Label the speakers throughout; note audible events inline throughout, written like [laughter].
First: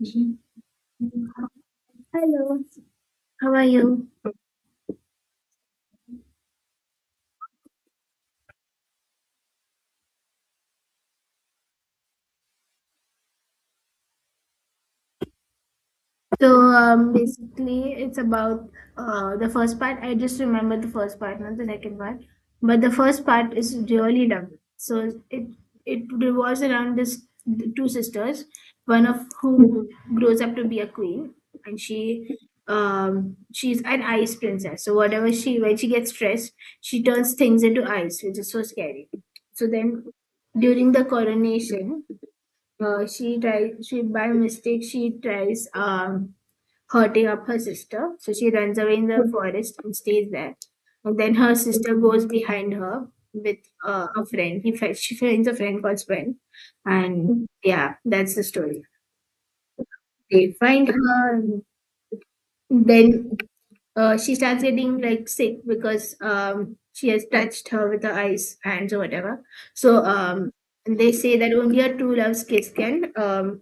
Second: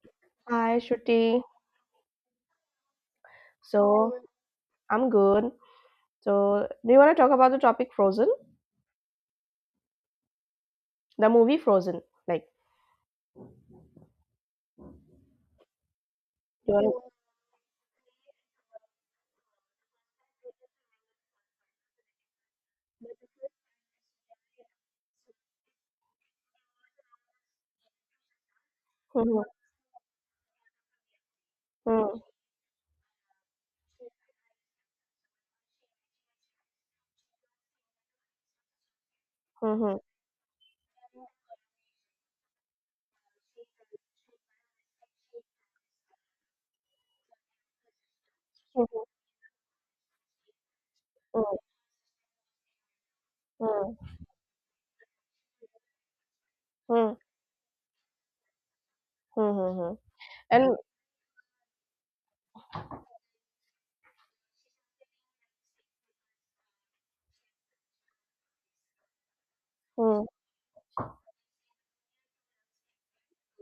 Speaker 1: Mhm.
Speaker 2: Hi, Shruti.
Speaker 1: Hello, how are you?
Speaker 2: So I'm good. So do you want to talk about the topic Frozen, the movie Frozen? Like, do you want to?
Speaker 1: Basically, it's about the first part. I just remember the first part, not the second part. But the first part is really lovely. So it revolves around this the two sisters, one of whom grows up to be a queen, and
Speaker 2: Mm-hmm,
Speaker 1: she she's an ice princess. So whatever she when she gets stressed, she turns things into ice, which is so scary. So
Speaker 2: mm-hmm,
Speaker 1: then, during the coronation she tries. She by mistake she tries hurting up her sister, so she runs away in
Speaker 2: mm-hmm,
Speaker 1: the forest and stays there. And then her sister goes behind her with
Speaker 2: mm-hmm,
Speaker 1: a friend. She finds a friend called Sven,
Speaker 2: mm-hmm.
Speaker 1: and yeah, that's the story.
Speaker 2: Mm-hmm.
Speaker 1: They
Speaker 2: And
Speaker 1: find her. And then she starts getting like sick because she has touched her with her eyes, hands, or whatever. So
Speaker 2: mm,
Speaker 1: um they say that only her true love's kiss can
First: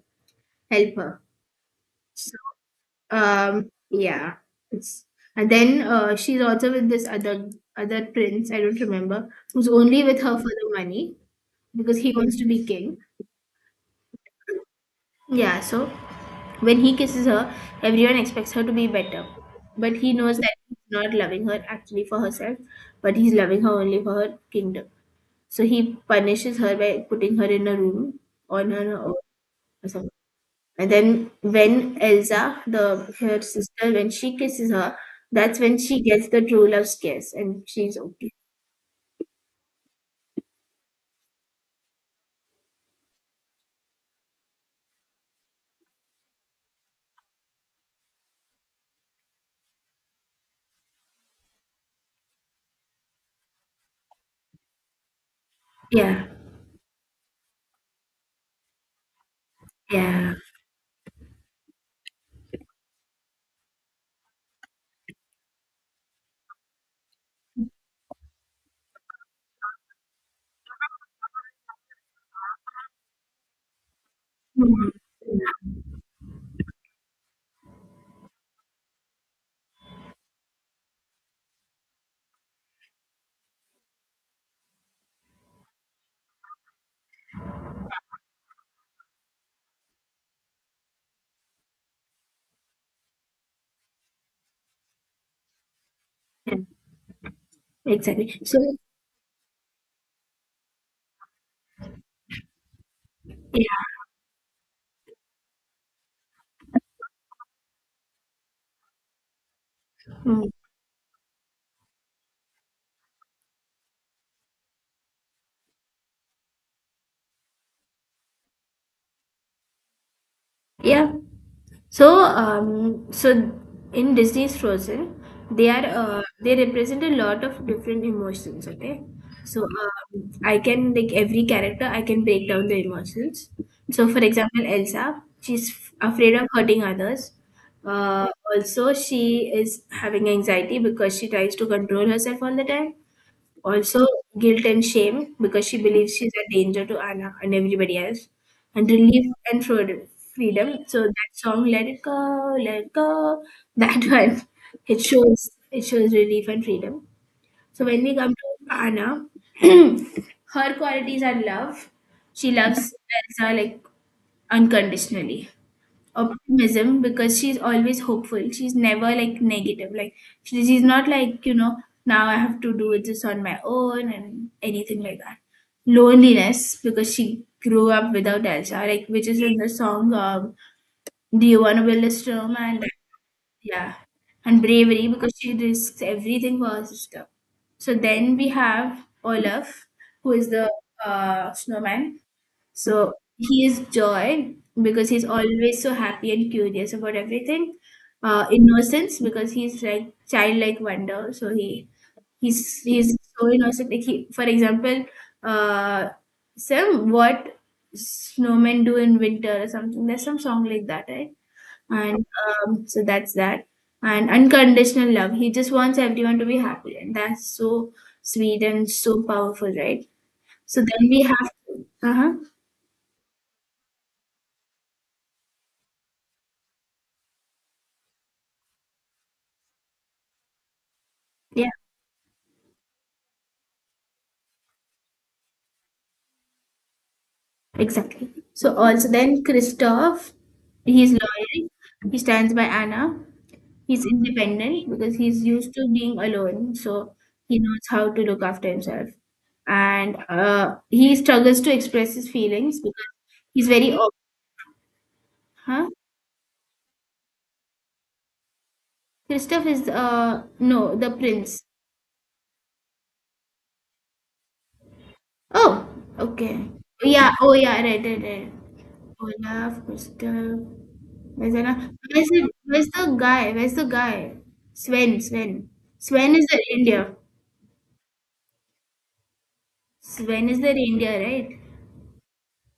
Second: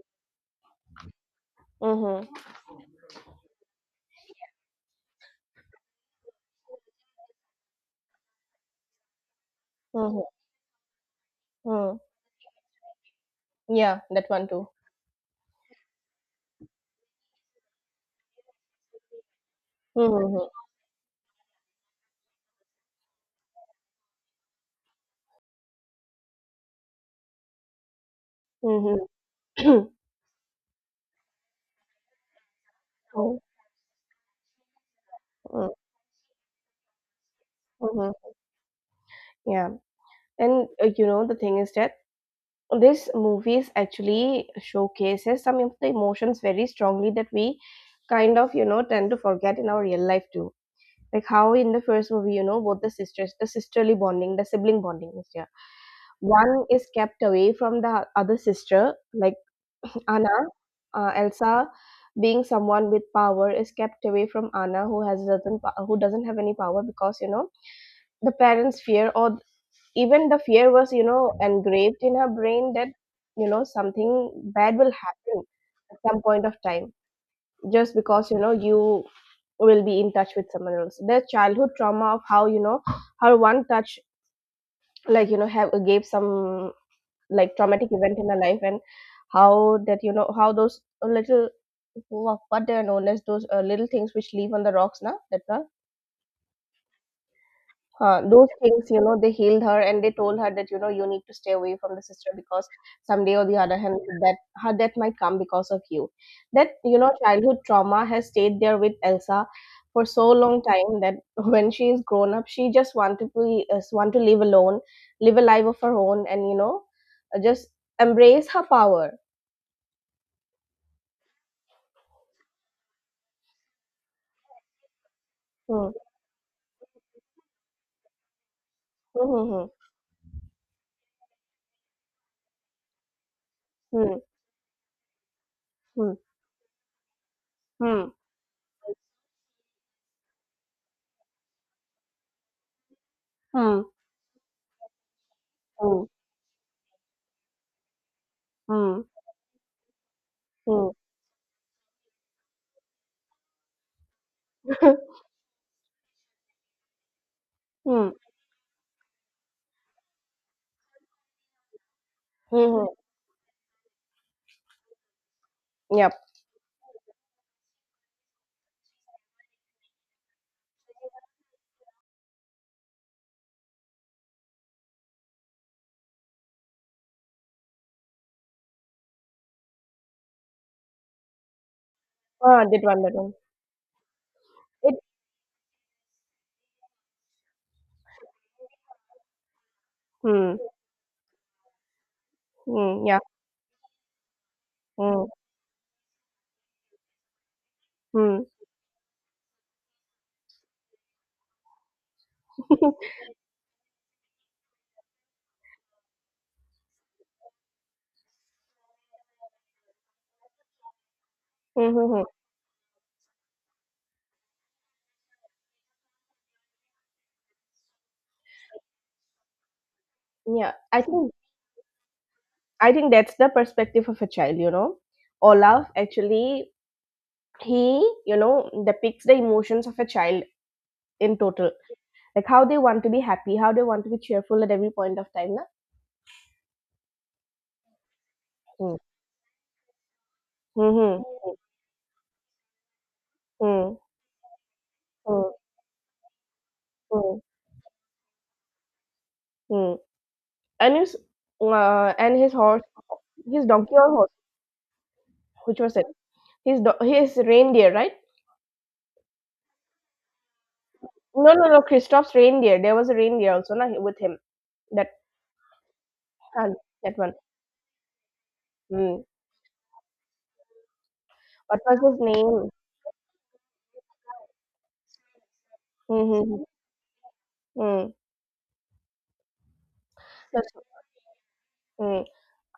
Speaker 1: help her.
Speaker 2: mhm,
Speaker 1: Yeah, it's and then she's also with this other prince. I don't remember who's only with
Speaker 2: mhm,
Speaker 1: her for the money
Speaker 2: mhm.
Speaker 1: because he wants to be king.
Speaker 2: Yeah, that one too.
Speaker 1: Yeah, so when he kisses her, everyone expects her to be better, but he knows
Speaker 2: Mhm,
Speaker 1: that he's not loving her actually for herself, but he's loving her only for her kingdom. So he punishes her by putting her in a room on her
Speaker 2: mhm,
Speaker 1: own
Speaker 2: mhm.
Speaker 1: or
Speaker 2: [clears throat]
Speaker 1: something. And then when Elsa, the
Speaker 2: Mm,
Speaker 1: her sister, when she kisses her, that's
Speaker 2: mm,
Speaker 1: when she gets the true love's kiss, and she's
Speaker 2: mhm.
Speaker 1: okay.
Speaker 2: [coughs] Yeah, and you know the thing is that this movie is actually showcases some of the emotions very strongly that we kind of you know tend to forget in our real life too, like how in the first movie, you know, both the sisters, the sisterly bonding, the sibling bonding is there.
Speaker 1: Yeah,
Speaker 2: One is kept away from the other sister, like
Speaker 1: yeah,
Speaker 2: Anna, Elsa being someone with power is kept away from Anna who has doesn't po- who doesn't have any power because, you know, the parents fear or even the fear was, you know, engraved in her brain that, you know, something bad
Speaker 1: mhm,
Speaker 2: will happen at some point of time just because, you know, you will be in touch with someone else, their childhood trauma of how, you know, how one touch, like, you know, have gave some, like, traumatic event in their life, and how that, you know, how those little what they are known as, those little things which live on the rocks now. That,
Speaker 1: yeah, exactly.
Speaker 2: those
Speaker 1: So
Speaker 2: things, you know, they healed her and they told her that, you know, you need to stay away from the sister because someday or the other
Speaker 1: yeah,
Speaker 2: hand that her death might come because of you. That, you know, childhood trauma has stayed there with Elsa for so
Speaker 1: mm,
Speaker 2: long time that [laughs] when she is grown up she just want to be, want to live alone, live a life of her own, and you know, just embrace her power.
Speaker 1: yeah. So in Disney's Frozen, they are
Speaker 2: Hmm,
Speaker 1: they represent a lot of different emotions. Okay,
Speaker 2: hmm,
Speaker 1: so
Speaker 2: hmm,
Speaker 1: I can like every character, I can break down the emotions. So, for example, Elsa,
Speaker 2: hmm,
Speaker 1: afraid of hurting others.
Speaker 2: hmm,
Speaker 1: Uh, also, she is having anxiety because she tries to control herself all the time.
Speaker 2: hmm,
Speaker 1: Also, guilt and shame because she
Speaker 2: hmm,
Speaker 1: believes she's a danger to Anna and everybody else. And
Speaker 2: hmm, hmm,
Speaker 1: relief and freedom. Freedom.
Speaker 2: hmm,
Speaker 1: So that song, "Let It Go, Let It Go," that [laughs] one,
Speaker 2: [laughs]
Speaker 1: it shows it shows relief and freedom. So when
Speaker 2: hmm,
Speaker 1: we come to Anna, [clears throat] her qualities are love. She
Speaker 2: hmm, hmm.
Speaker 1: loves Elsa like unconditionally
Speaker 2: Yep.
Speaker 1: optimism because she's always hopeful. She's never like negative. Like she's not like, you know, now I have to do this on my own and anything like that. Loneliness because she grew up without Elsa, like which is in the song Do You Wanna Build a Storm
Speaker 2: Ah, did
Speaker 1: and
Speaker 2: one that one.
Speaker 1: yeah. And
Speaker 2: It.
Speaker 1: bravery because she risks everything for her sister. So then we have Olaf, who is
Speaker 2: Mm,
Speaker 1: the snowman
Speaker 2: mm,
Speaker 1: so
Speaker 2: yeah,
Speaker 1: he is joy because he's
Speaker 2: mm,
Speaker 1: always so happy and curious about everything.
Speaker 2: mm.
Speaker 1: Innocence because he's like childlike wonder. So he's
Speaker 2: [laughs]
Speaker 1: so innocent. Like he, for example, uh, some what snowmen do in winter or something. There's some song like that, right?
Speaker 2: Mhm.
Speaker 1: And so that's that. And unconditional love. He just wants everyone to be happy, and that's so sweet and so powerful, right?
Speaker 2: Yeah,
Speaker 1: So
Speaker 2: I
Speaker 1: then we
Speaker 2: think
Speaker 1: have. Uh huh.
Speaker 2: that's the perspective of a child, you know. Olaf actually, he, you know, depicts the emotions of a child in
Speaker 1: Yeah.
Speaker 2: total. Like how they want to be happy, how they want to be cheerful at every point of time, na?
Speaker 1: Exactly. So
Speaker 2: Mm.
Speaker 1: also then Christoph, he's
Speaker 2: Mm-hmm.
Speaker 1: loyal. He stands by Anna.
Speaker 2: Mm,
Speaker 1: He's independent because he's
Speaker 2: mm,
Speaker 1: used to being alone. So
Speaker 2: mm,
Speaker 1: he knows how to look after himself.
Speaker 2: mm.
Speaker 1: And
Speaker 2: And
Speaker 1: he
Speaker 2: his,
Speaker 1: struggles to express his
Speaker 2: and his
Speaker 1: feelings
Speaker 2: horse,
Speaker 1: because
Speaker 2: his
Speaker 1: he's
Speaker 2: donkey
Speaker 1: very,
Speaker 2: or
Speaker 1: op-
Speaker 2: horse, which
Speaker 1: huh?
Speaker 2: was it? His reindeer, right?
Speaker 1: Christoph is no the
Speaker 2: No,
Speaker 1: prince.
Speaker 2: no, no. Christoph's reindeer. There was a reindeer also, na, with him.
Speaker 1: Oh, okay.
Speaker 2: Ah,
Speaker 1: Oh,
Speaker 2: that
Speaker 1: yeah,
Speaker 2: one.
Speaker 1: oh yeah, right, right, right.
Speaker 2: Mm.
Speaker 1: Olaf, Mr. Where's
Speaker 2: What
Speaker 1: Olaf?
Speaker 2: was his name?
Speaker 1: Where's the guy? Where's the guy? Sven, Sven. Sven is the
Speaker 2: Mm-hmm.
Speaker 1: reindeer.
Speaker 2: Mm.
Speaker 1: Sven is
Speaker 2: Such,
Speaker 1: the reindeer, right?
Speaker 2: mm.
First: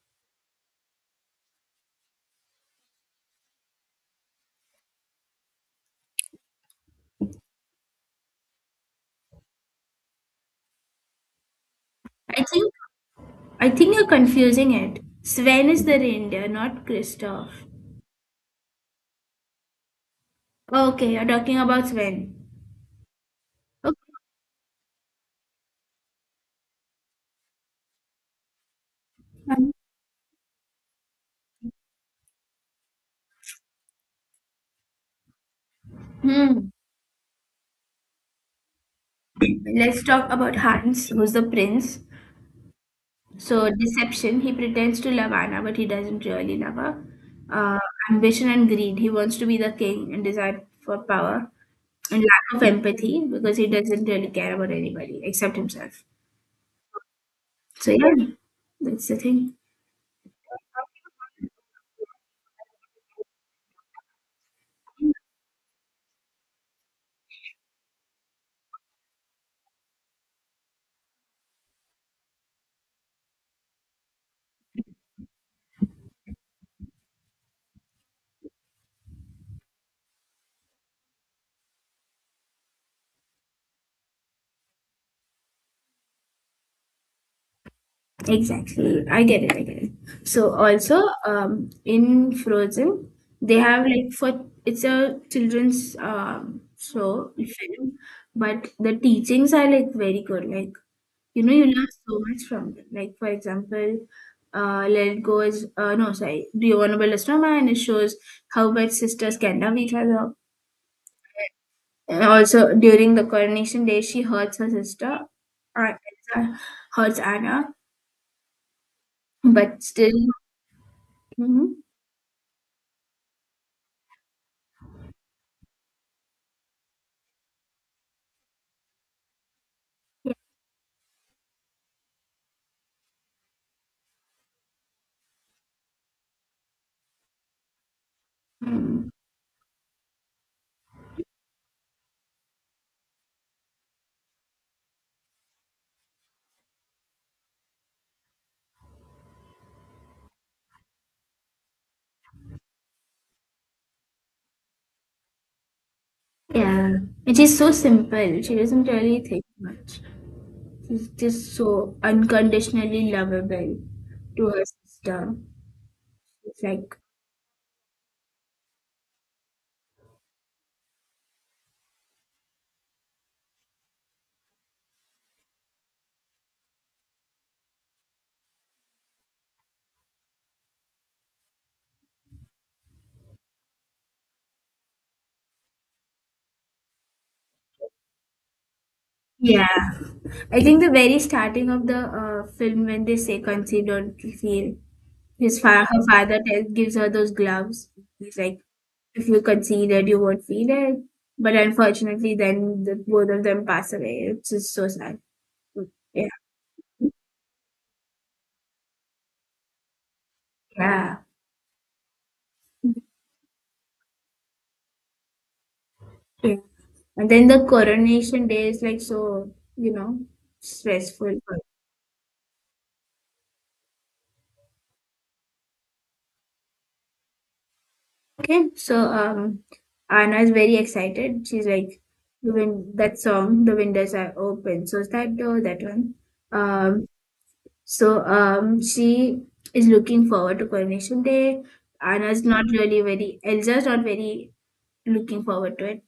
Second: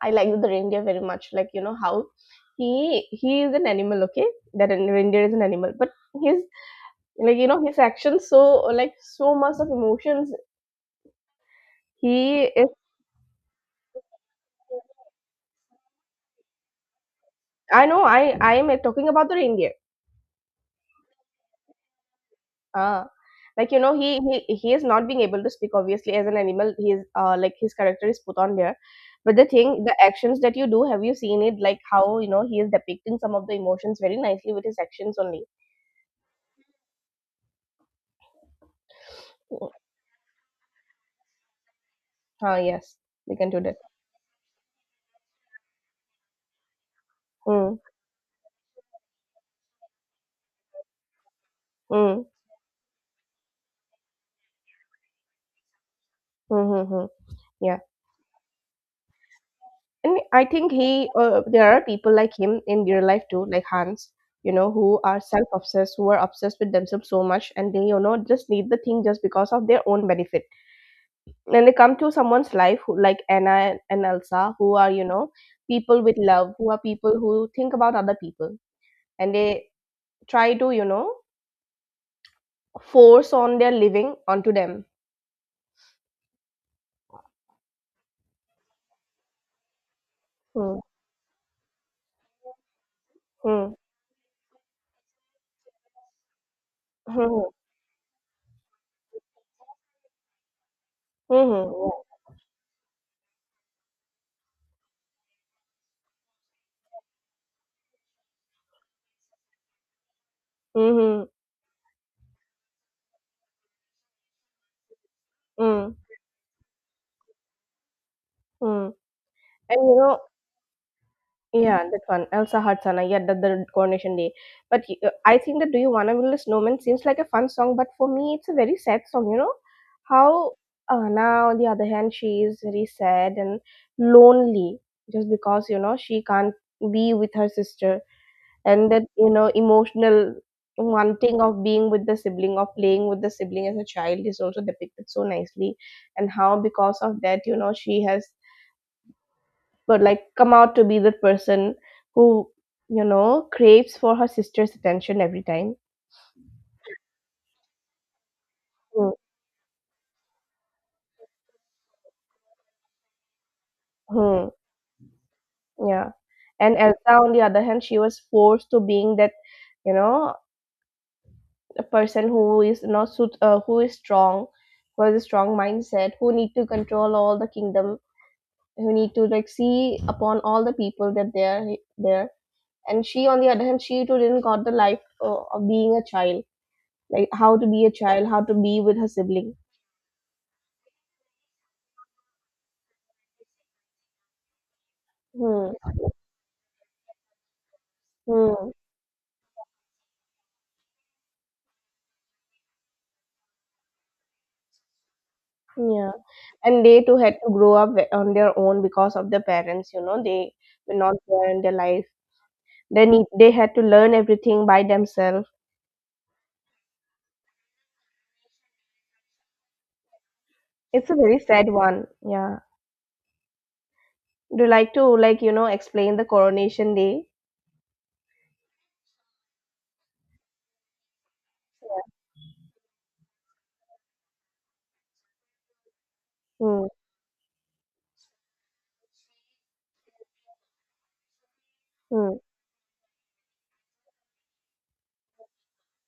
Speaker 2: I like the reindeer very much. Like, you know how he is an animal. Okay, that reindeer is an animal, but his, like, you know, his actions, so like so much of emotions.
Speaker 1: I
Speaker 2: He is.
Speaker 1: think I think you're confusing it. Sven is the reindeer, not Kristoff.
Speaker 2: I know. I am talking about the reindeer.
Speaker 1: Okay, you're talking about Sven.
Speaker 2: Ah, like, you know,
Speaker 1: Okay.
Speaker 2: he is not being able to speak. Obviously, as an animal, he is, like, his character is put on there. But the
Speaker 1: Fine.
Speaker 2: thing, the actions that you do, have you seen it? Like how, you know, he is depicting some of the emotions very nicely with his actions only.
Speaker 1: Hmm.
Speaker 2: Mm.
Speaker 1: Let's talk about Hans, who's the prince.
Speaker 2: Ah, yes, we can do
Speaker 1: So
Speaker 2: that.
Speaker 1: deception, he pretends to love Anna, but he doesn't really love her.
Speaker 2: Mm,
Speaker 1: Uh, ambition and greed, he wants to be the king and desire for power.
Speaker 2: mm,
Speaker 1: And lack of empathy because he doesn't really care about anybody except himself.
Speaker 2: mm, mm, mm. Yeah,
Speaker 1: So yeah, that's the thing.
Speaker 2: and I think he, there are people like him in real life too, like Hans. You know, who are self-obsessed, who are obsessed with themselves so much, and they, you know, just need the thing just because of their own benefit when they come to someone's life who, like Anna and Elsa, who are, you know, people with love, who are people who think about other people, and they try to, you know, force on their living onto them.
Speaker 1: Exactly, I get it. I get it. So
Speaker 2: Hmm.
Speaker 1: also, in Frozen, they
Speaker 2: Hmm.
Speaker 1: have like for it's a children's show
Speaker 2: Hmm.
Speaker 1: film, but the teachings are like very good. Like you
Speaker 2: Hmm.
Speaker 1: know, you learn
Speaker 2: Hmm.
Speaker 1: so much from them. Like, for example, Let It Go is, no, sorry, Do You Wanna Build a Snowman? And it shows how much sisters can love each other.
Speaker 2: Hmm.
Speaker 1: And also, during the coronation day, she hurts her sister,
Speaker 2: Hmm. Hmm.
Speaker 1: uh, Elsa hurts Anna,
Speaker 2: Hmm. And
Speaker 1: but
Speaker 2: you know.
Speaker 1: still, hmm,
Speaker 2: Yeah, that one. Elsa Hadsana. Yeah, that the coronation day. But I think that Do You Wanna Build a Snowman seems like a fun song, but for me, it's a very sad song. You know how, now on the other hand, she is very sad and lonely just because, you know, she can't be with her sister, and that,
Speaker 1: mm,
Speaker 2: you know, emotional wanting of being with the sibling or playing with the sibling as a child is also depicted so nicely, and how because of that, you know, she has, but like, come out to be the person who, you know, craves for her sister's attention every time.
Speaker 1: yeah. And she's so simple. She doesn't
Speaker 2: Hmm,
Speaker 1: really think much. She's just so unconditionally lovable to
Speaker 2: hmm,
Speaker 1: her sister.
Speaker 2: yeah,
Speaker 1: It's
Speaker 2: and
Speaker 1: like,
Speaker 2: Elsa on the other hand, she was forced to being that, you know, a person who is not suit who is strong, who has a strong mindset, who need to control all the kingdom, who need to like see upon all the people that they are there, and she on the other hand, she too didn't got the life, of being a child, like how to be a child, how to be with her sibling.
Speaker 1: yeah. I think the very starting of the film when they say conceived or feel
Speaker 2: Hmm.
Speaker 1: her father tells gives her those gloves. He's like,
Speaker 2: Hmm.
Speaker 1: if you concede it, you won't feel it. But unfortunately, then the, both of them pass away. It's just so sad.
Speaker 2: Yeah,
Speaker 1: Yeah,
Speaker 2: and they too had to grow up on their own because of the parents, you know, they were not
Speaker 1: yeah,
Speaker 2: there in their life. They need they had to learn everything by themselves.
Speaker 1: yeah. And then the coronation day is like so, you know,
Speaker 2: It's a
Speaker 1: stressful.
Speaker 2: very sad one. Yeah. Do you like to, like, you know, explain the coronation day?
Speaker 1: Okay, so Anna is very excited. She's
Speaker 2: Yeah.
Speaker 1: like, the win- that song, the windows are open. So it's that door, that one.
Speaker 2: Mm,
Speaker 1: Um, she is looking forward to Coronation Day.
Speaker 2: mm,
Speaker 1: Anna's not really very, Elsa's not very looking forward to it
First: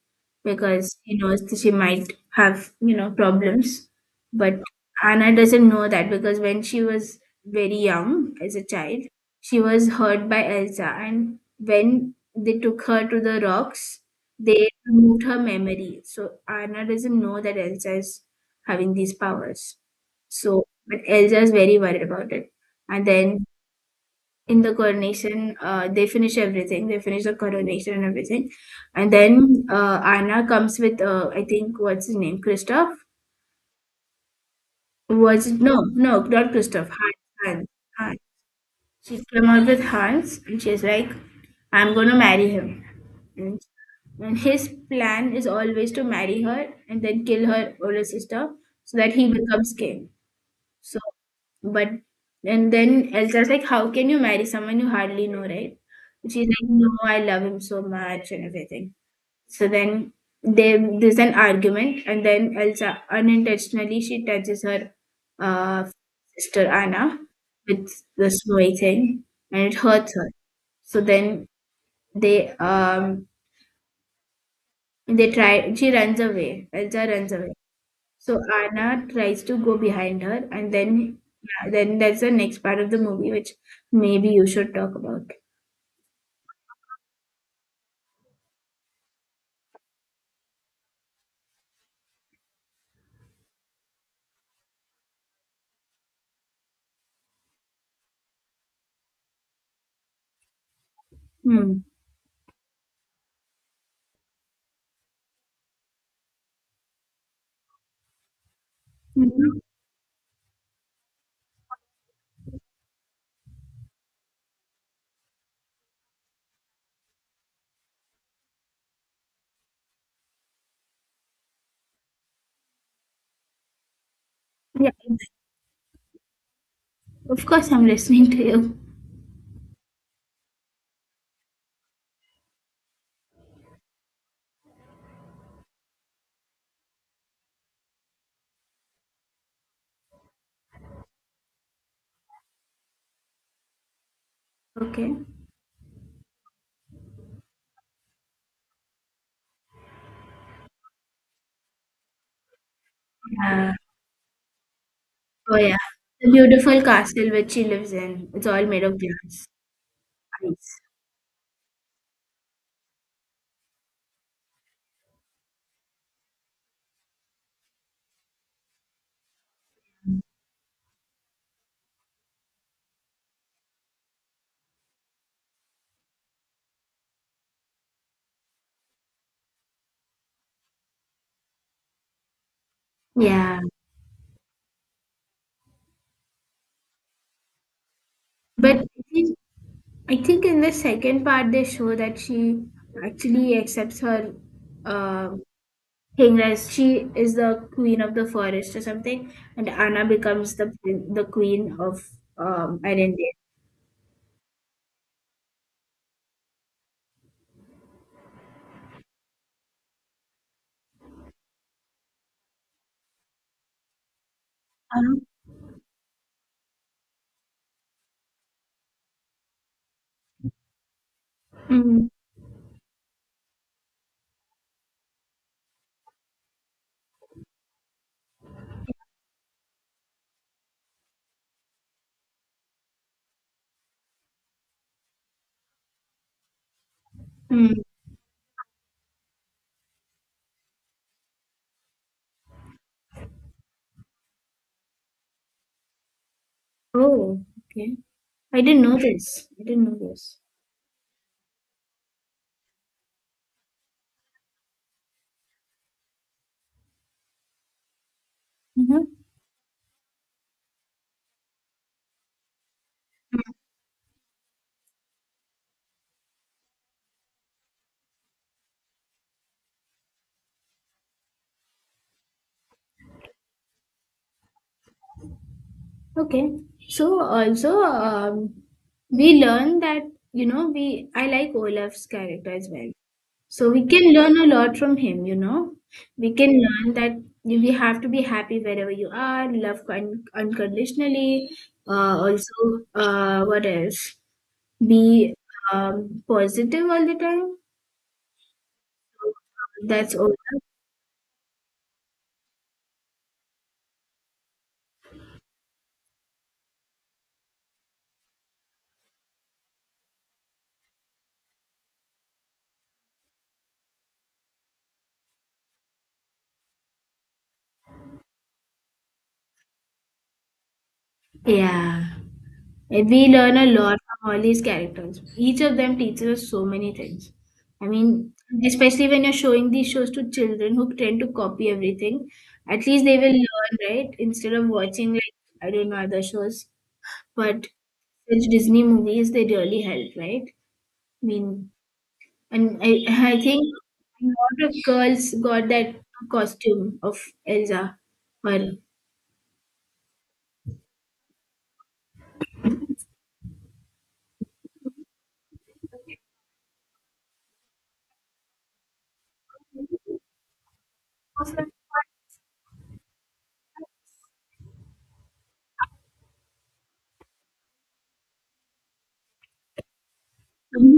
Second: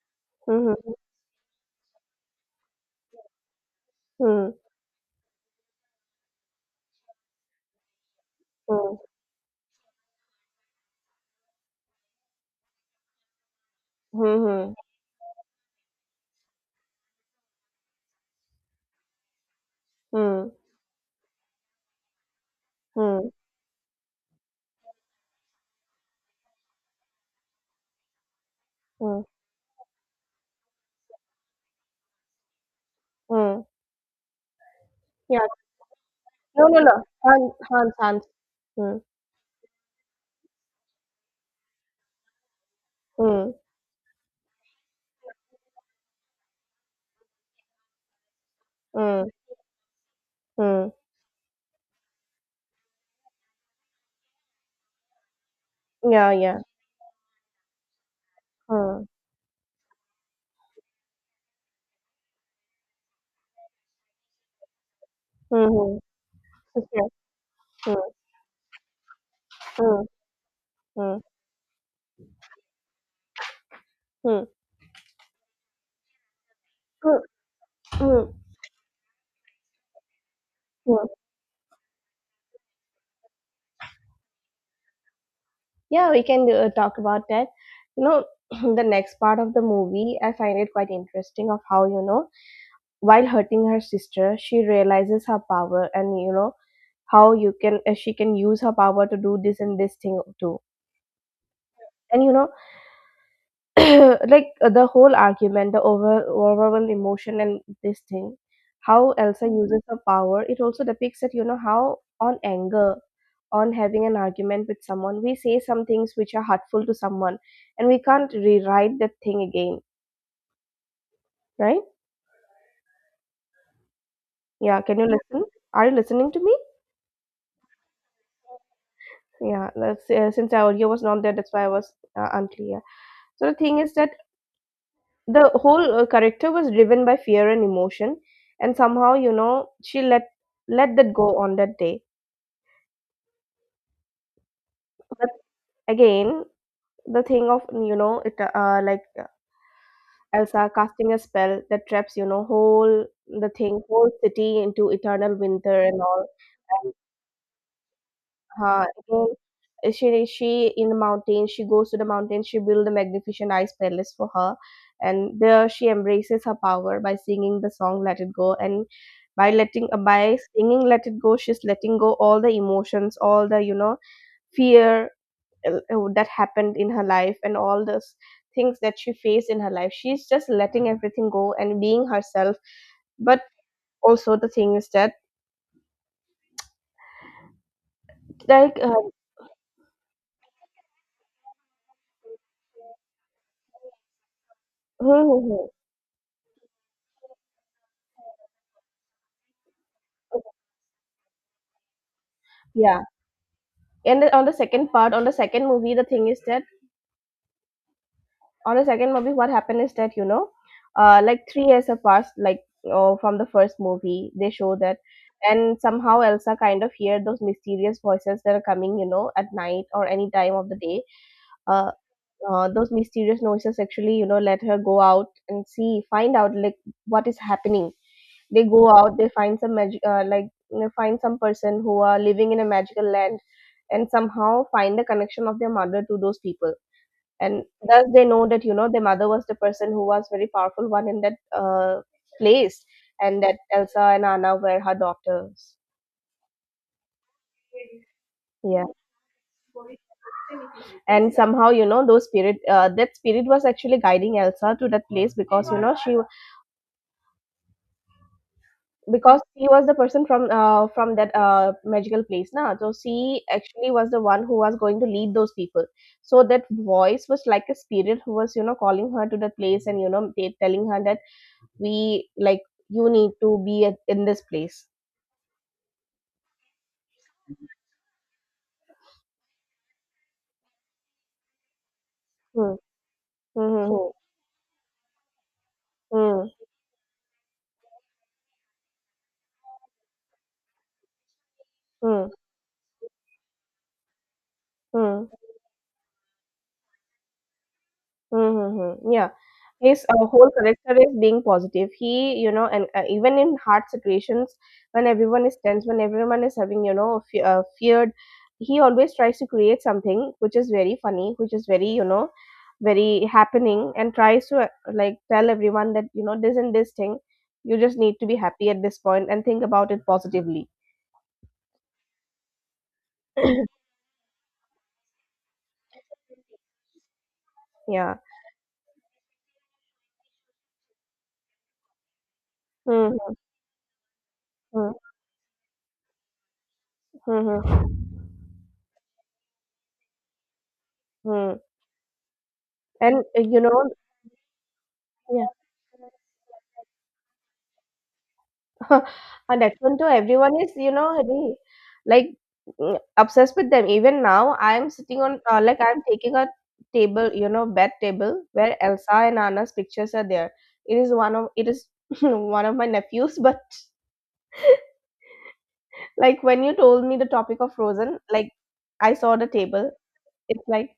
Speaker 2: mm,
Speaker 1: because she knows that she might have, you know, problems.
Speaker 2: mm,
Speaker 1: But Anna doesn't know that because when she was very young as a
Speaker 2: mm,
Speaker 1: child, she was hurt by Elsa. And when they took her to the rocks, they
Speaker 2: mm,
Speaker 1: removed her memory. So Anna doesn't know that Elsa is having these powers.
Speaker 2: mm,
Speaker 1: So, but Elsa is very worried about it. And
Speaker 2: mm,
Speaker 1: then in the coronation, they finish everything. They finish the coronation and everything. And
Speaker 2: mm,
Speaker 1: then Anna comes with, I think, what's his name? Christoph?
Speaker 2: mm. Yeah.
Speaker 1: Was it? No, no, not
Speaker 2: No, no,
Speaker 1: Christoph.
Speaker 2: no.
Speaker 1: Hans,
Speaker 2: Hans,
Speaker 1: Hans,
Speaker 2: Hans,
Speaker 1: Hans.
Speaker 2: Hans. Mm,
Speaker 1: She came out with Hans and she's like, I'm going to marry him.
Speaker 2: mm,
Speaker 1: And, and his plan is always to marry her and then kill her older sister so that
Speaker 2: mm,
Speaker 1: he becomes king.
Speaker 2: mm.
Speaker 1: So but and then Elsa's like, how can you marry someone you hardly know, right?
Speaker 2: Yeah,
Speaker 1: She's
Speaker 2: yeah.
Speaker 1: like, no, I love him so much and everything.
Speaker 2: Mm,
Speaker 1: So then they there's an argument and then Elsa unintentionally she touches her
Speaker 2: mm,
Speaker 1: uh
Speaker 2: mm,
Speaker 1: sister Anna with
Speaker 2: mm,
Speaker 1: the snowy thing and it hurts her. So
Speaker 2: mm,
Speaker 1: then they um
Speaker 2: mm.
Speaker 1: they try she runs away. Elsa
Speaker 2: Mm.
Speaker 1: runs away.
Speaker 2: Mm,
Speaker 1: So Anna tries to go behind her, and
Speaker 2: mm.
Speaker 1: then yeah, then there's the next part of the movie which maybe you should talk about.
Speaker 2: Yeah, we can, talk about that. You know, [clears throat] the next part of the movie, I find it quite interesting of how, you know, while hurting her sister, she realizes her power and, you know, how you can, she can use her power to do this and this thing too.
Speaker 1: Hmm.
Speaker 2: And you know, [clears throat] like, the whole argument, the overall emotion and this thing, how Elsa
Speaker 1: Mhm.
Speaker 2: uses her power, it also depicts that, you know, how on anger, on having an argument with someone, we say some things which are hurtful to someone, and we can't rewrite that thing again, right? Yeah,
Speaker 1: Yeah,
Speaker 2: can you listen? Are you listening to me?
Speaker 1: of course, I'm listening to you.
Speaker 2: Yeah, that's, since our audio was not there, that's why I was, unclear. So the thing is that the whole, character was driven by fear and emotion, and somehow, you know, she let that go on that day.
Speaker 1: Okay.
Speaker 2: But again, the thing of, you know, it, like Elsa casting a spell that traps, you know, whole the
Speaker 1: Yeah.
Speaker 2: thing, whole city into eternal
Speaker 1: Oh yeah.
Speaker 2: winter and all.
Speaker 1: The beautiful
Speaker 2: And,
Speaker 1: castle which she lives in. It's all made of
Speaker 2: again,
Speaker 1: glass.
Speaker 2: she
Speaker 1: Ice.
Speaker 2: in the mountain. She goes to the mountain. She builds a magnificent ice palace for her, and there she embraces her power by singing the song "Let It Go." And by letting, by singing "Let It Go," she's letting go all the emotions, all the, you know, fear, that happened in her life, and all those things that she faced in her life she's just letting everything go and being herself. But
Speaker 1: Yeah.
Speaker 2: also the thing is that
Speaker 1: But
Speaker 2: like,
Speaker 1: I think in the second part they show that she actually accepts her
Speaker 2: hmm,
Speaker 1: uh,
Speaker 2: hmm, hmm.
Speaker 1: Hingis, she is the queen of the forest or something, and Anna becomes the queen of
Speaker 2: Yeah,
Speaker 1: Irondeer.
Speaker 2: and on the second part, on the second movie the thing is that on the second movie what happened is that, you know, like 3 years have passed, like oh, from the first movie they show that.
Speaker 1: Uh,
Speaker 2: And somehow Elsa kind of hear those mysterious voices that are coming, you know, at night or any time of the day, uh
Speaker 1: Mm,
Speaker 2: those mysterious noises actually, you know, let her go out and see find out like what is happening. They go out, they find some magic, like they find some person who are living in a magical land, and somehow find the connection of their mother to those people, and
Speaker 1: mm.
Speaker 2: thus they know that, you know, their mother was the person who was very powerful one in that, place, and that Elsa and Anna were her daughters.
Speaker 1: Oh, okay.
Speaker 2: Yeah,
Speaker 1: I didn't know this.
Speaker 2: and somehow, you know, those spirit, that spirit was actually guiding Elsa to that place because, you know, she,
Speaker 1: Mhm.
Speaker 2: because she was the person from, from that, magical place now, so she actually was the one who was going to lead those people, so that voice was like a spirit who was, you know, calling her to that place, and you know they telling her that we like you need to be at, in this place.
Speaker 1: Okay. So also, we learn that you know we I like Olaf's character as
Speaker 2: Hmm.
Speaker 1: well. So we
Speaker 2: Hmm.
Speaker 1: can learn a lot from him, you know. We
Speaker 2: Hmm. Hmm.
Speaker 1: can learn that we have to be happy wherever you are, love unconditionally.
Speaker 2: Hmm.
Speaker 1: Also, what else?
Speaker 2: Hmm.
Speaker 1: Be positive all the time.
Speaker 2: Mm-hmm. Yeah. His,
Speaker 1: That's all.
Speaker 2: whole character is being positive. He, you know, and, even in hard situations, when everyone is tense, when everyone is having, you know, feared, he always tries to create something which is very funny, which is very, you know, very happening, and tries to, like tell everyone that, you know, this and this thing, you just need to be happy at this point and think about it positively.
Speaker 1: Yeah. And we learn a
Speaker 2: [coughs] [clears throat]
Speaker 1: lot from all these characters. Each of them teaches us so many things. I
Speaker 2: Yeah.
Speaker 1: mean, especially when you're showing these shows to children who tend to copy everything, at least they will
Speaker 2: Mm-hmm.
Speaker 1: learn, right? Instead of watching, like, I don't know, other shows. But
Speaker 2: Mm-hmm.
Speaker 1: such Disney movies, they really help, right? I
Speaker 2: Mm-hmm.
Speaker 1: mean, and
Speaker 2: And, uh,
Speaker 1: I
Speaker 2: you
Speaker 1: think
Speaker 2: know,
Speaker 1: a lot of girls got that costume of Elsa. Or,
Speaker 2: [laughs] and that one too, everyone is, really, like obsessed with them. Even now, I'm sitting on, I'm taking a table, you know, bed table where Elsa and Anna's pictures are there. It is [laughs] one of my nephews, [laughs] but like when you told me the topic of Frozen, like I saw the table. It's like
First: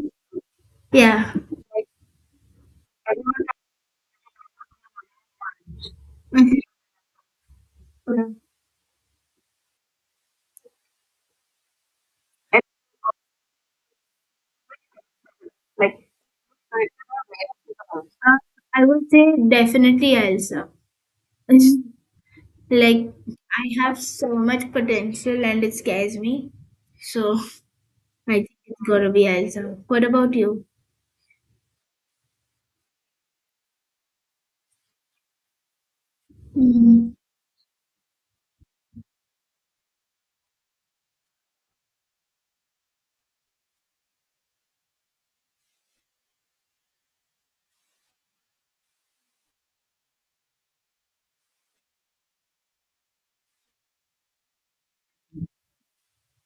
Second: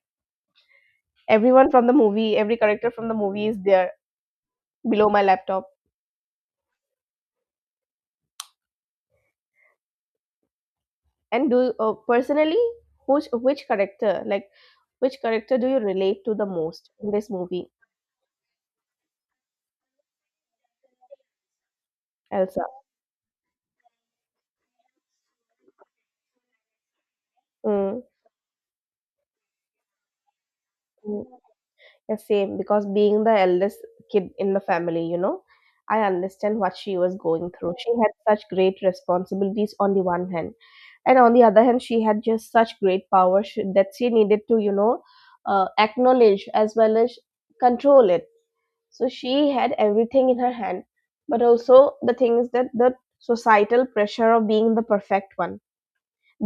Speaker 1: yeah.
Speaker 2: everyone from the movie, every character from the movie is there below my laptop. And do personally, which character like? Which character do you
Speaker 1: [laughs]
Speaker 2: relate to the most in this movie,
Speaker 1: Uh, I would say definitely Elsa. It's
Speaker 2: Elsa?
Speaker 1: like I have so much potential and it scares me. So
Speaker 2: Mm,
Speaker 1: I think it's gonna be Elsa. What about you?
Speaker 2: mm. Yeah, same, because being the eldest kid in the family, you know, I understand what she
Speaker 1: Mm,
Speaker 2: was going through. She had such great responsibilities on the one hand, and on the other hand, she had just such great that she needed to, acknowledge as well as control it. So she had everything in her hand, but also the thing is that the societal pressure of being the perfect one,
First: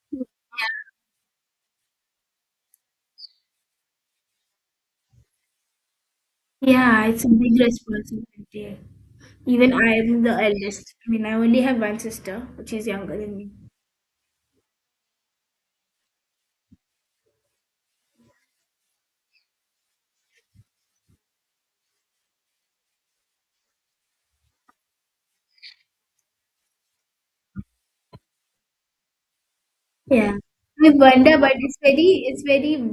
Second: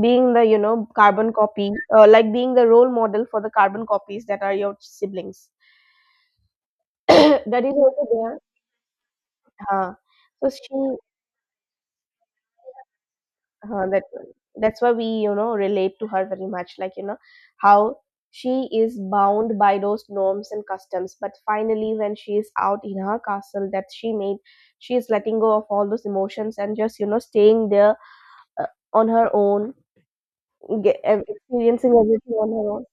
Speaker 2: being the carbon copy, like being the role model for the carbon copies that are your siblings, [clears throat]
Speaker 1: yeah, it's a big
Speaker 2: that is also there,
Speaker 1: responsibility. Even
Speaker 2: uh,
Speaker 1: I'm the
Speaker 2: so
Speaker 1: eldest.
Speaker 2: she
Speaker 1: I mean, I only have one sister, which is younger than me.
Speaker 2: that that's why we, relate to her very much, like how she is bound by those norms and customs, but finally when she is out in her castle that she made, she is letting go of all those emotions and just, staying there, uh, on her own,
Speaker 1: Yeah, I wonder, but
Speaker 2: experiencing everything
Speaker 1: it's
Speaker 2: on her
Speaker 1: very
Speaker 2: own.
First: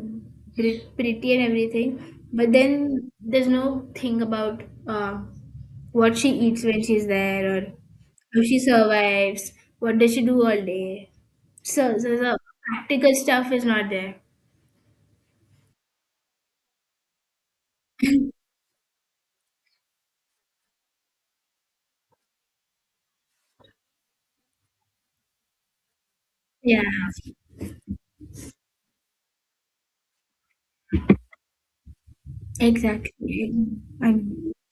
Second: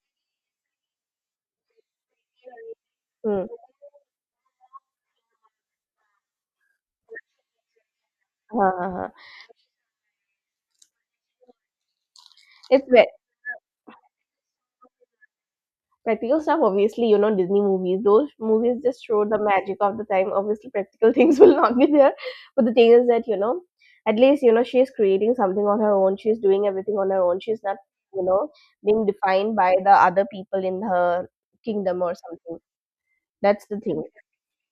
Speaker 1: pretty and everything. But then
Speaker 2: Hmm.
Speaker 1: there's no thing about what she eats when she's there, or how she
Speaker 2: Uh,
Speaker 1: survives. What does she do all day? So the
Speaker 2: it's very
Speaker 1: practical stuff is not there.
Speaker 2: practical stuff. Obviously, you know, Disney movies, those movies just show the magic of the time. Obviously practical [laughs] things will not be there, but the thing is that, you know, at least, you know, she's creating something on her own, she's doing
Speaker 1: Yeah,
Speaker 2: everything on her own, she's not, you know, being defined by the other people in her kingdom or something.
Speaker 1: exactly.
Speaker 2: That's the thing.
Speaker 1: I,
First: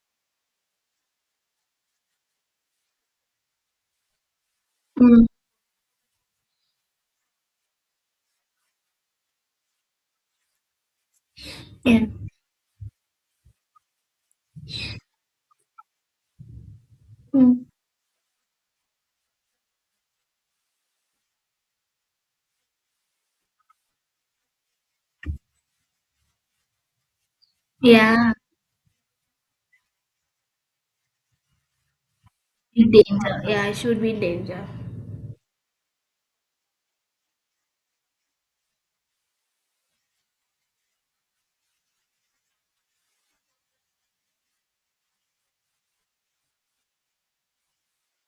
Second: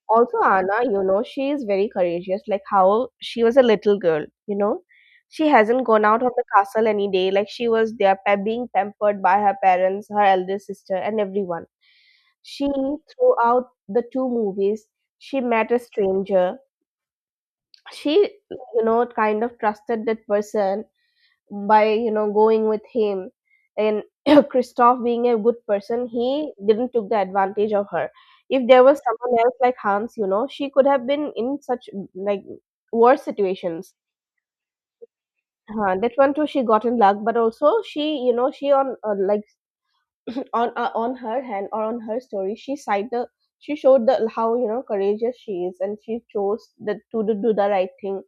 Speaker 2: Also, Anna, you know, she is very courageous. Like how she was a little girl, you know,
Speaker 1: mm,
Speaker 2: she hasn't gone out of the castle any day. Like she was there being pampered by her parents, her eldest sister, and everyone.
Speaker 1: yeah,
Speaker 2: She, throughout the two movies, she met a stranger.
Speaker 1: mm,
Speaker 2: She, you know, kind of trusted that person by, going with him, and [clears throat] Christoph being a good person, he didn't took the advantage of her.
Speaker 1: yeah,
Speaker 2: If there was someone else like Hans, you know, she could have been in such, like,
Speaker 1: in
Speaker 2: worse
Speaker 1: danger. Yeah, I
Speaker 2: situations.
Speaker 1: should be in danger.
Speaker 2: That one too, she got in luck, but also she, on her hand, or on her story, she showed the, how you know courageous she is, and she chose that to do the right thing.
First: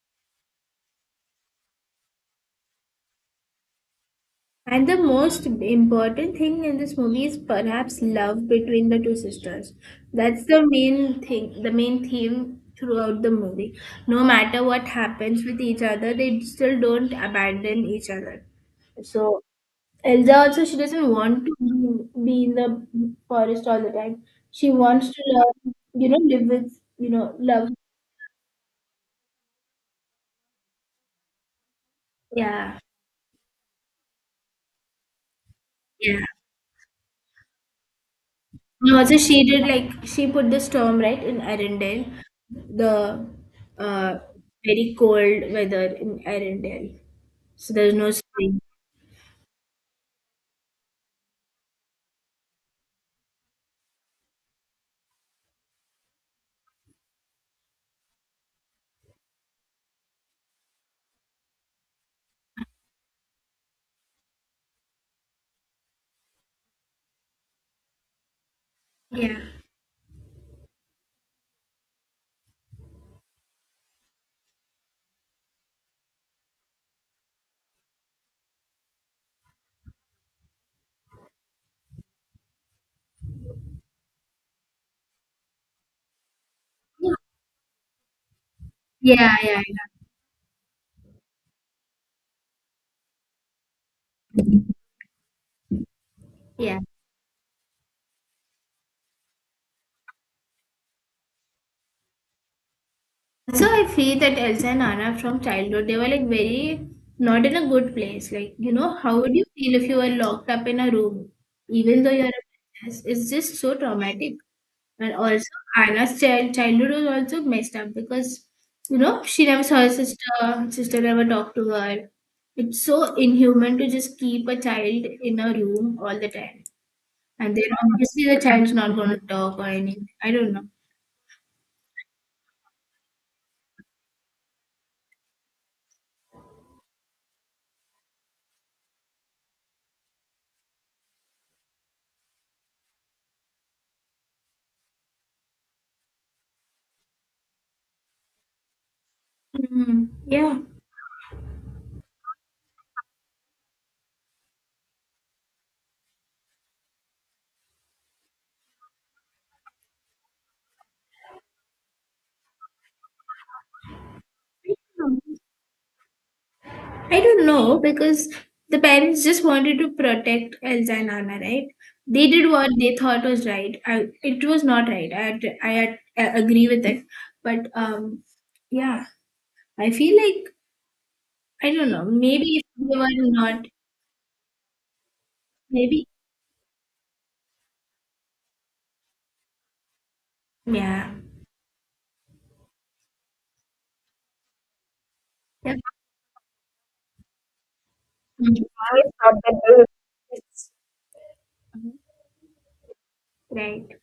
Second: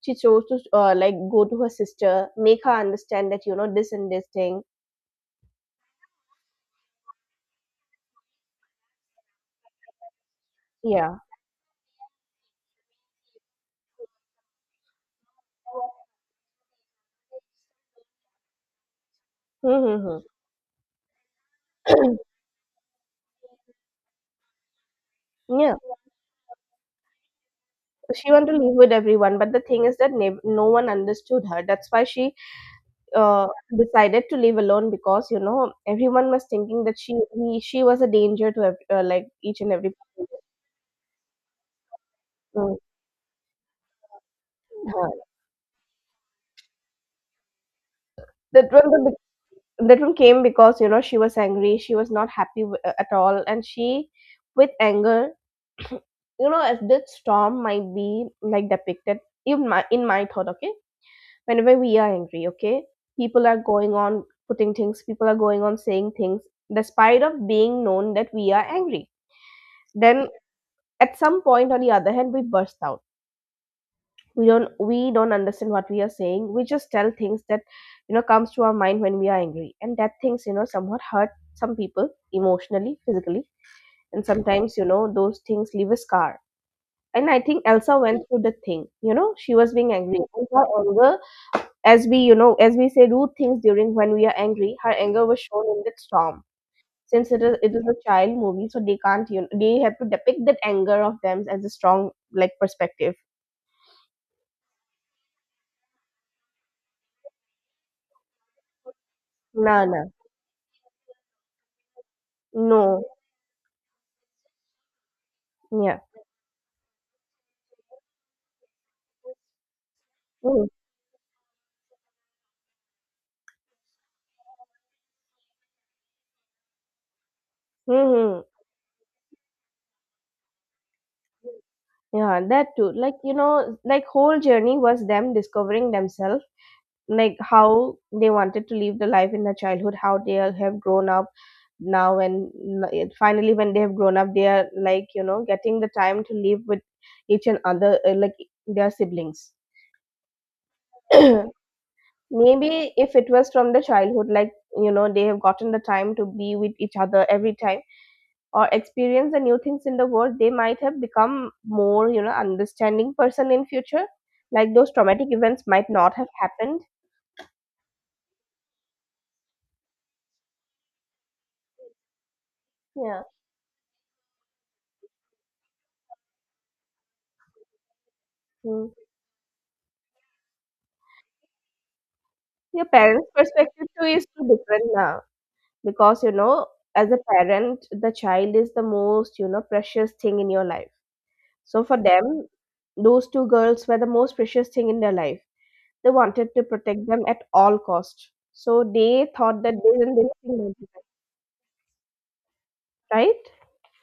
Speaker 2: She chose to, like, go to her sister, make her understand that, you know, this and this thing.
Speaker 1: And the most important thing in this movie is perhaps love between the two sisters. That's the
Speaker 2: Yeah.
Speaker 1: main thing, the main theme throughout the movie. No matter what happens with each other, they still don't abandon each other. So
Speaker 2: Mm-hmm.
Speaker 1: Elsa also she doesn't want to be in the forest all the time. She wants to love,
Speaker 2: Yeah.
Speaker 1: you know, live with, you know, love.
Speaker 2: So, she wanted to live with everyone, but the thing is that no one understood her. That's why she,
Speaker 1: Yeah.
Speaker 2: uh, decided to live alone, because, you know,
Speaker 1: Yeah.
Speaker 2: everyone was thinking that she was a danger to
Speaker 1: And also,
Speaker 2: like,
Speaker 1: she
Speaker 2: each
Speaker 1: did
Speaker 2: and
Speaker 1: like
Speaker 2: every. Person.
Speaker 1: she put the storm right in Arendelle,
Speaker 2: Mm.
Speaker 1: the uh, very
Speaker 2: Uh,
Speaker 1: cold weather in Arendelle. So there's no spring.
Speaker 2: That one the, that one came because, you know, she was angry. She was not happy at all, and she, with anger, [clears throat] you know, as this storm might be like depicted in my thought. Okay, whenever we are angry, okay, people are going on putting things, people are going on saying things despite of being known that we are angry,
Speaker 1: Yeah.
Speaker 2: then at some point on the other hand we burst out, we don't understand what we are saying, we just tell things that, you know, comes to our mind when we are angry, and that things, you know, somewhat hurt some people emotionally, physically. And sometimes, you know, those things leave a scar. And I think Elsa went through the thing, you know,
Speaker 1: Yeah,
Speaker 2: she
Speaker 1: yeah,
Speaker 2: was being angry, and her anger, as we, you know, as we say rude things during when we are
Speaker 1: yeah.
Speaker 2: angry, her anger was shown in that storm.
Speaker 1: Yeah.
Speaker 2: Since it is a child movie, so they can't, you know, they have to depict that anger of them as a strong, like, perspective.
Speaker 1: So I feel that Elsa and Anna from childhood, they were like very not in a good place. Like, you know, how would you
Speaker 2: No,
Speaker 1: feel if you were
Speaker 2: no,
Speaker 1: locked up in a room, even though you're a princess?
Speaker 2: no,
Speaker 1: It's just so traumatic. And also,
Speaker 2: yeah.
Speaker 1: Anna's child childhood was also messed up because, you know, she never saw her sister, sister never talked to her. It's so inhuman to just keep a child in a room all the time. And then obviously the
Speaker 2: Mm-hmm.
Speaker 1: child's not going to talk or anything. I don't know.
Speaker 2: Yeah, that too. Like, you know, like whole journey was them discovering themselves, like how they wanted to live the life in their childhood, how they have grown up now, and finally when they have grown up, they are, like, you know, getting the time to live with each and other, like, their siblings.
Speaker 1: Hmm, yeah,
Speaker 2: [clears throat] Maybe if it was from the childhood, like, you know, they have gotten the time to be with each other every time, or experience the new things in the world, they might have become more, you know, understanding person in future. Like those traumatic events might not have happened.
Speaker 1: I don't know because the parents just wanted to protect Elsa and Anna, right? They did what they
Speaker 2: Yeah.
Speaker 1: thought was right. I, it was not right. I agree with it, but
Speaker 2: Mm.
Speaker 1: yeah, I feel like I don't know. Maybe if
Speaker 2: Your
Speaker 1: they were
Speaker 2: parents'
Speaker 1: not,
Speaker 2: perspective too is too different now,
Speaker 1: maybe,
Speaker 2: because, you know, as a parent, the child is the most, you know, precious thing in your life.
Speaker 1: yeah.
Speaker 2: So for them, those two girls were the most precious thing in their life.
Speaker 1: Yeah.
Speaker 2: They wanted to protect them at all cost. So
Speaker 1: I
Speaker 2: they
Speaker 1: thought
Speaker 2: thought
Speaker 1: that
Speaker 2: that
Speaker 1: they would-
Speaker 2: this and this thing might be best, right?
Speaker 1: right.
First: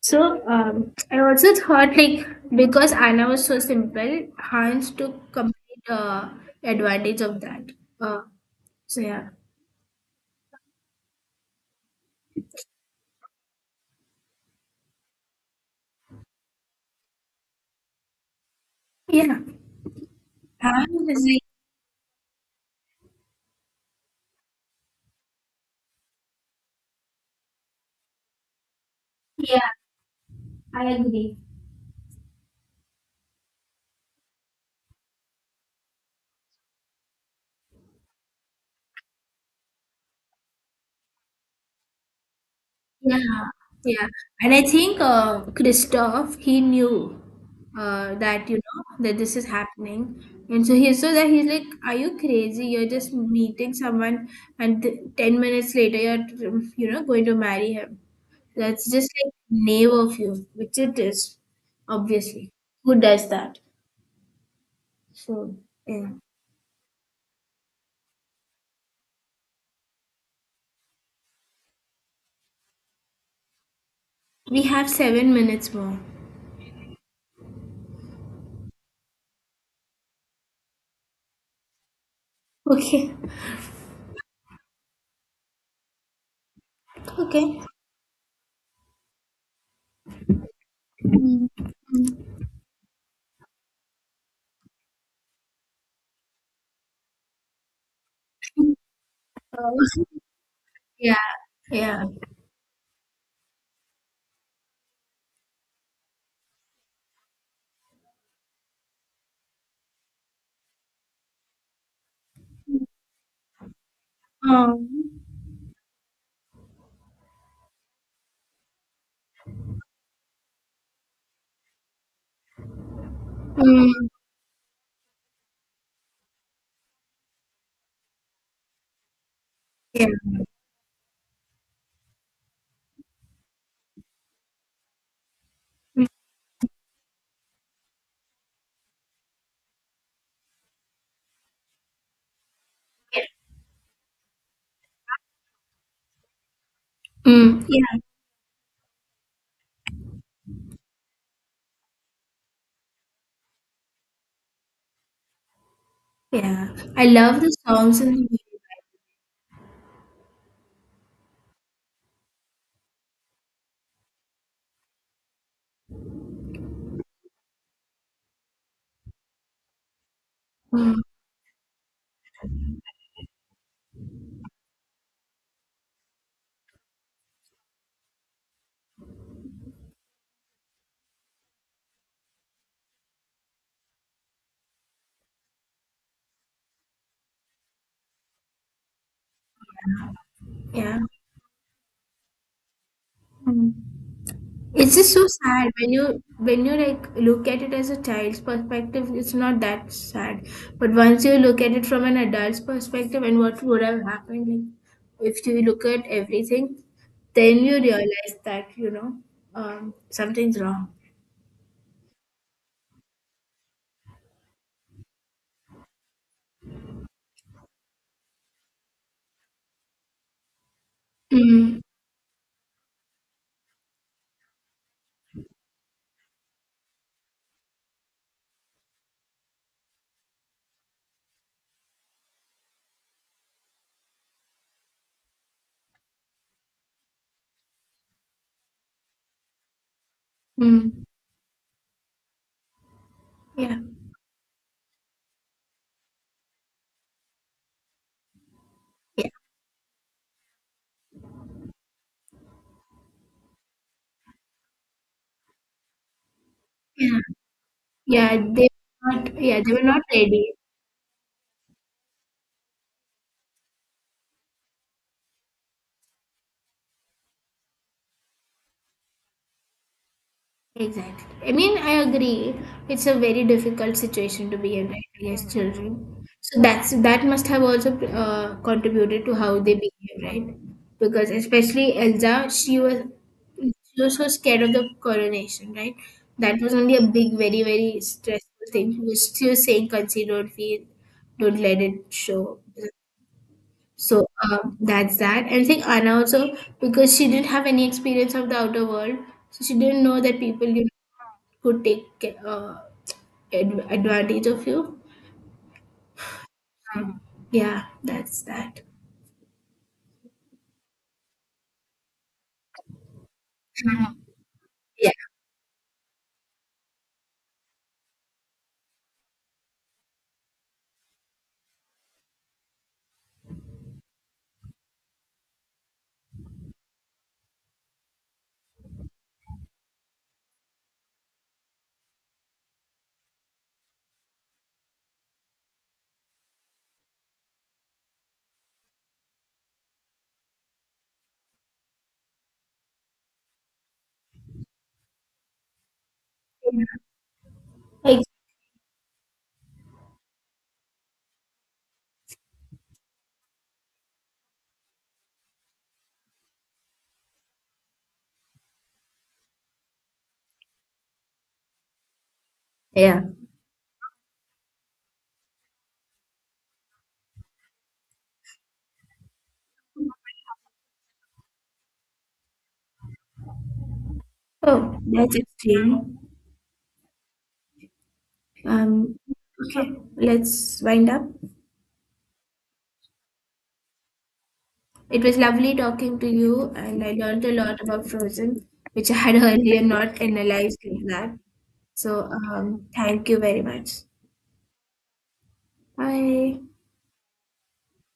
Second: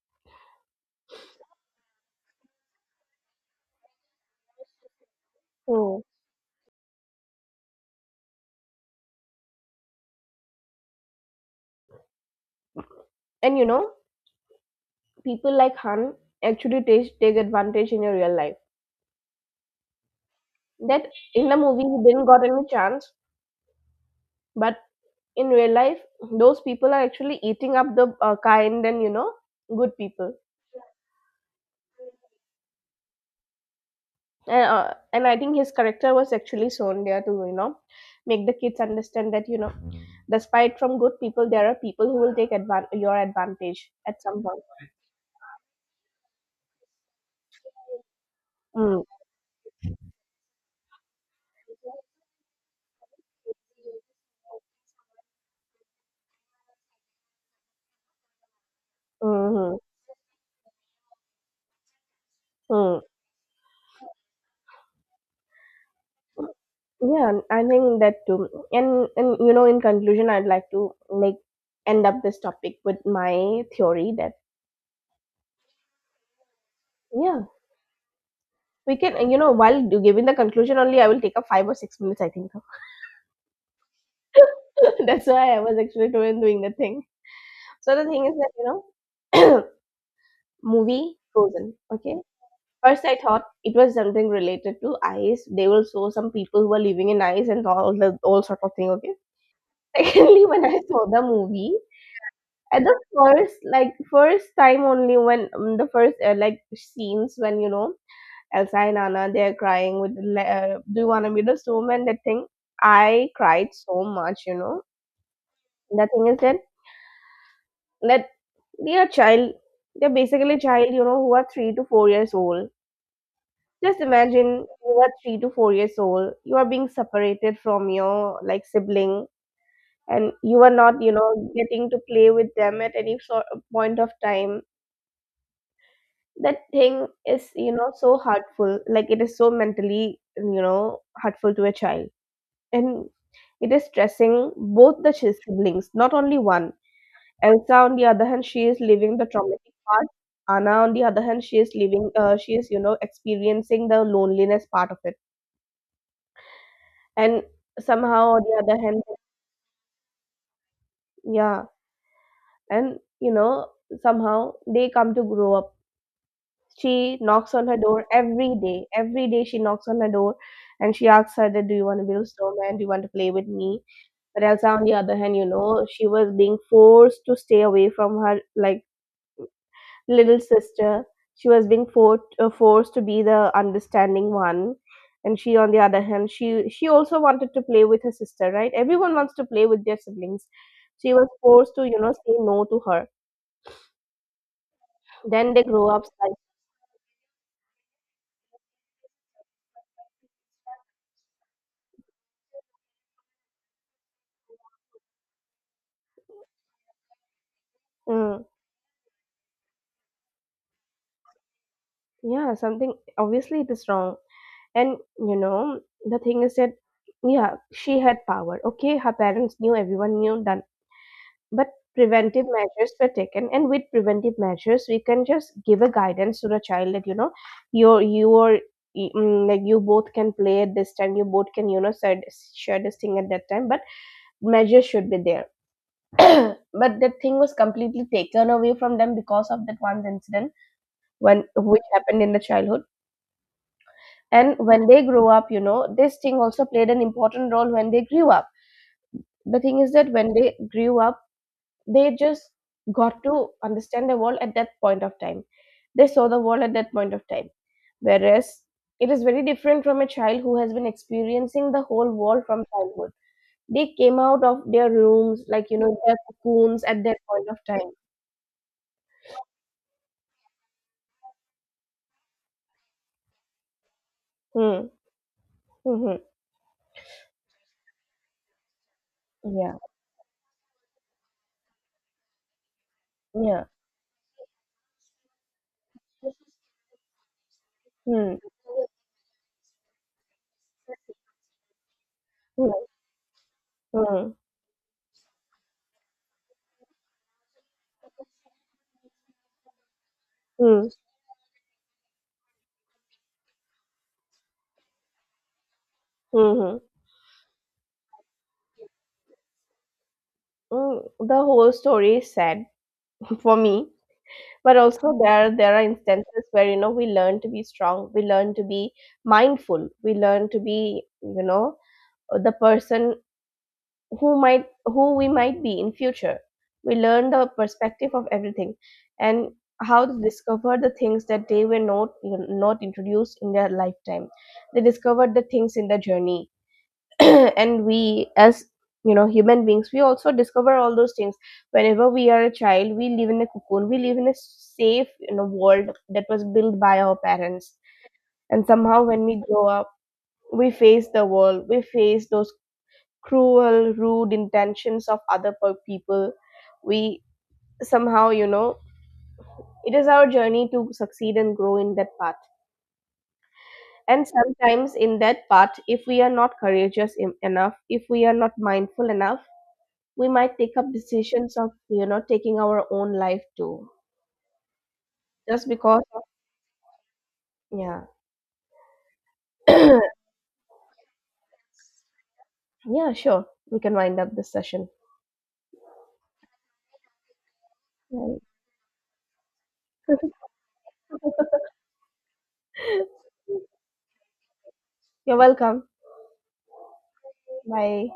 Speaker 1: So I also thought like because Anna was so simple, Hans took complete
Speaker 2: So,
Speaker 1: advantage of that. Uh, so yeah.
Speaker 2: and, you know, people like Han actually take advantage in your real life.
Speaker 1: Yeah.
Speaker 2: That
Speaker 1: Hans is like,
Speaker 2: in the movie he didn't got any chance, but in real life those people are actually eating up the, kind and, you know,
Speaker 1: yeah,
Speaker 2: good people.
Speaker 1: I agree.
Speaker 2: And, I think his character was actually shown there to, you know, make the kids understand that, you know, despite from good people, there are people who will your
Speaker 1: Yeah,
Speaker 2: advantage
Speaker 1: yeah.
Speaker 2: at some
Speaker 1: And
Speaker 2: point.
Speaker 1: I think Christoph, he knew that, you know,
Speaker 2: Mm,
Speaker 1: that this is happening. And so he so that he's like, are you crazy? You're just meeting someone, and th- 10 minutes later, you're, you know, going to marry him. That's just like
Speaker 2: hmm,
Speaker 1: knave of you, which it is, obviously. Who
Speaker 2: mm.
Speaker 1: does that? So, yeah.
Speaker 2: Yeah, and I think that too. And, you know, in conclusion, I'd like to, like, end up this topic with my theory that,
Speaker 1: We have 7 minutes more.
Speaker 2: yeah, we can, you know, while giving the conclusion only, I will take up 5 or 6 minutes, I think.
Speaker 1: Okay,
Speaker 2: [laughs] That's why I was actually doing the thing.
Speaker 1: okay.
Speaker 2: So the thing is that, you know, [coughs] [clears throat] movie
Speaker 1: Mm,
Speaker 2: Frozen, okay?
Speaker 1: mm.
Speaker 2: First, I thought it was something related to ice. They will show some people who are living in ice and all sort of thing, okay?
Speaker 1: Uh,
Speaker 2: [laughs] Secondly, when I saw
Speaker 1: yeah,
Speaker 2: the movie,
Speaker 1: yeah.
Speaker 2: at the first, like first time only, when the first, like, scenes, when, you know, Elsa and Anna, they're crying with, do you want to be the snowman? That thing. I cried so much, you know.
Speaker 1: Um,
Speaker 2: The thing is that, that they are child, they're basically child, you know, who are 3 to 4 years old.
Speaker 1: mm,
Speaker 2: Just imagine you are 3 to 4 years old, you are being separated from your, like, sibling,
Speaker 1: yeah.
Speaker 2: and you are not, you know, getting to play with them at any sort of point of time.
Speaker 1: Mm,
Speaker 2: That thing is, you know, so hurtful. Like it is so mentally, you know, hurtful to a child. And
Speaker 1: yeah.
Speaker 2: it is stressing both the siblings, not only one.
Speaker 1: Mm,
Speaker 2: Elsa, on
Speaker 1: yeah,
Speaker 2: the other hand, she is living the traumatic part. Anna, on the other hand, she is living, you know, experiencing the loneliness part of it.
Speaker 1: yeah. I love
Speaker 2: And
Speaker 1: the songs and the
Speaker 2: somehow,
Speaker 1: music.
Speaker 2: on the other hand, yeah, and, you know, somehow they come to grow up. She knocks on her door every day. Every day she knocks on her door and
Speaker 1: Mm,
Speaker 2: she asks her that, do you want to be a snowman? Do you want to play with me? But Elsa, on the other hand, you know, she was being forced to stay away from her, like, little sister. She was being forced to be the understanding one, and she, on the other hand, she also wanted to play with her sister, right? Everyone wants to play with their siblings.
Speaker 1: yeah.
Speaker 2: She was forced to, you know, say no to her.
Speaker 1: Mm. It's just so
Speaker 2: Then they
Speaker 1: sad
Speaker 2: grow up, like,
Speaker 1: when you like look at it as a child's perspective, it's not that sad. But once you look at it from an adult's perspective and what would have happened, like if you look at everything, then you realize
Speaker 2: mm,
Speaker 1: that, you know, something's wrong.
Speaker 2: yeah, something. Obviously, it is wrong. And, you know, the thing is that, yeah, she had power. Okay, her parents knew, everyone knew that, but
Speaker 1: Mm,
Speaker 2: preventive measures were taken. And with preventive measures, we can just give a guidance to the child that, you know, your like, you both can play at this time, you both can, you know said share this thing at that time, but measures should be there. [coughs] [clears throat] But that thing was completely taken away from them because of that one incident
Speaker 1: mm.
Speaker 2: when which happened in the childhood.
Speaker 1: Yeah.
Speaker 2: And when they grow up, you know, this thing also played an important role when they grew up.
Speaker 1: Yeah.
Speaker 2: The thing is that when they grew up, they just got to understand the world at that point of time, they saw the world at that point
Speaker 1: Yeah.
Speaker 2: of time,
Speaker 1: Yeah.
Speaker 2: whereas
Speaker 1: They
Speaker 2: it
Speaker 1: were
Speaker 2: is
Speaker 1: not
Speaker 2: very
Speaker 1: yeah, they
Speaker 2: different
Speaker 1: were
Speaker 2: from
Speaker 1: not
Speaker 2: a child
Speaker 1: ready.
Speaker 2: who has been experiencing the whole world from childhood. They came out of their rooms, like, you know, their cocoons at that point of time.
Speaker 1: Exactly. I mean, I agree. It's a very difficult situation to be
Speaker 2: Hmm.
Speaker 1: in, right, against children.
Speaker 2: Hmm, hmm.
Speaker 1: So that's that must have also contributed to how they
Speaker 2: Yeah,
Speaker 1: behave, right? Because especially Elsa,
Speaker 2: yeah.
Speaker 1: she was so scared of the coronation, right? That was only a big, very, very
Speaker 2: Hmm.
Speaker 1: stressful thing. She was saying, "Conceal, don't feel, don't let it show."
Speaker 2: Hmm.
Speaker 1: So
Speaker 2: Hmm.
Speaker 1: that's that. And I think Anna also, because she didn't have any experience of the outer world, so she didn't know that people
Speaker 2: Hmm.
Speaker 1: you
Speaker 2: Hmm.
Speaker 1: know, could take uh, advantage of you.
Speaker 2: Hmm.
Speaker 1: Yeah, that's that.
Speaker 2: Hmm, the whole story is sad for me, but
Speaker 1: Yeah.
Speaker 2: also there are instances where, you know, we learn to be strong, we learn to be mindful, we learn to be, you know, the person who might, who we might be in future. We learn the perspective of everything, and how to discover the things that they were not introduced in their lifetime. They discovered the things in the journey. [clears throat] And we as, you know, human beings, we also discover all those things. Whenever we are a child, we live in a cocoon, we live in a safe, you know, world that was built by our parents.
Speaker 1: Ex-
Speaker 2: And somehow when we grow up, we face the world, we face those cruel, rude intentions of other people. We somehow, you know, it is our journey to succeed and grow in that path.
Speaker 1: yeah.
Speaker 2: And sometimes in that path, if we are not courageous enough, if we are not mindful enough, we might take up decisions of, you know, taking our own life too.
Speaker 1: Oh, that's
Speaker 2: Just because
Speaker 1: extreme.
Speaker 2: of, yeah.
Speaker 1: Um, okay,
Speaker 2: [clears throat]
Speaker 1: let's wind up.
Speaker 2: Yeah, sure, we can wind up this session.
Speaker 1: It was lovely talking to you, and I learned a lot about
Speaker 2: Right.
Speaker 1: Frozen, which I had [laughs] earlier not analyzed like that. So, thank you very
Speaker 2: [laughs]
Speaker 1: much.
Speaker 2: You're welcome.
Speaker 1: Bye.
Speaker 2: Bye.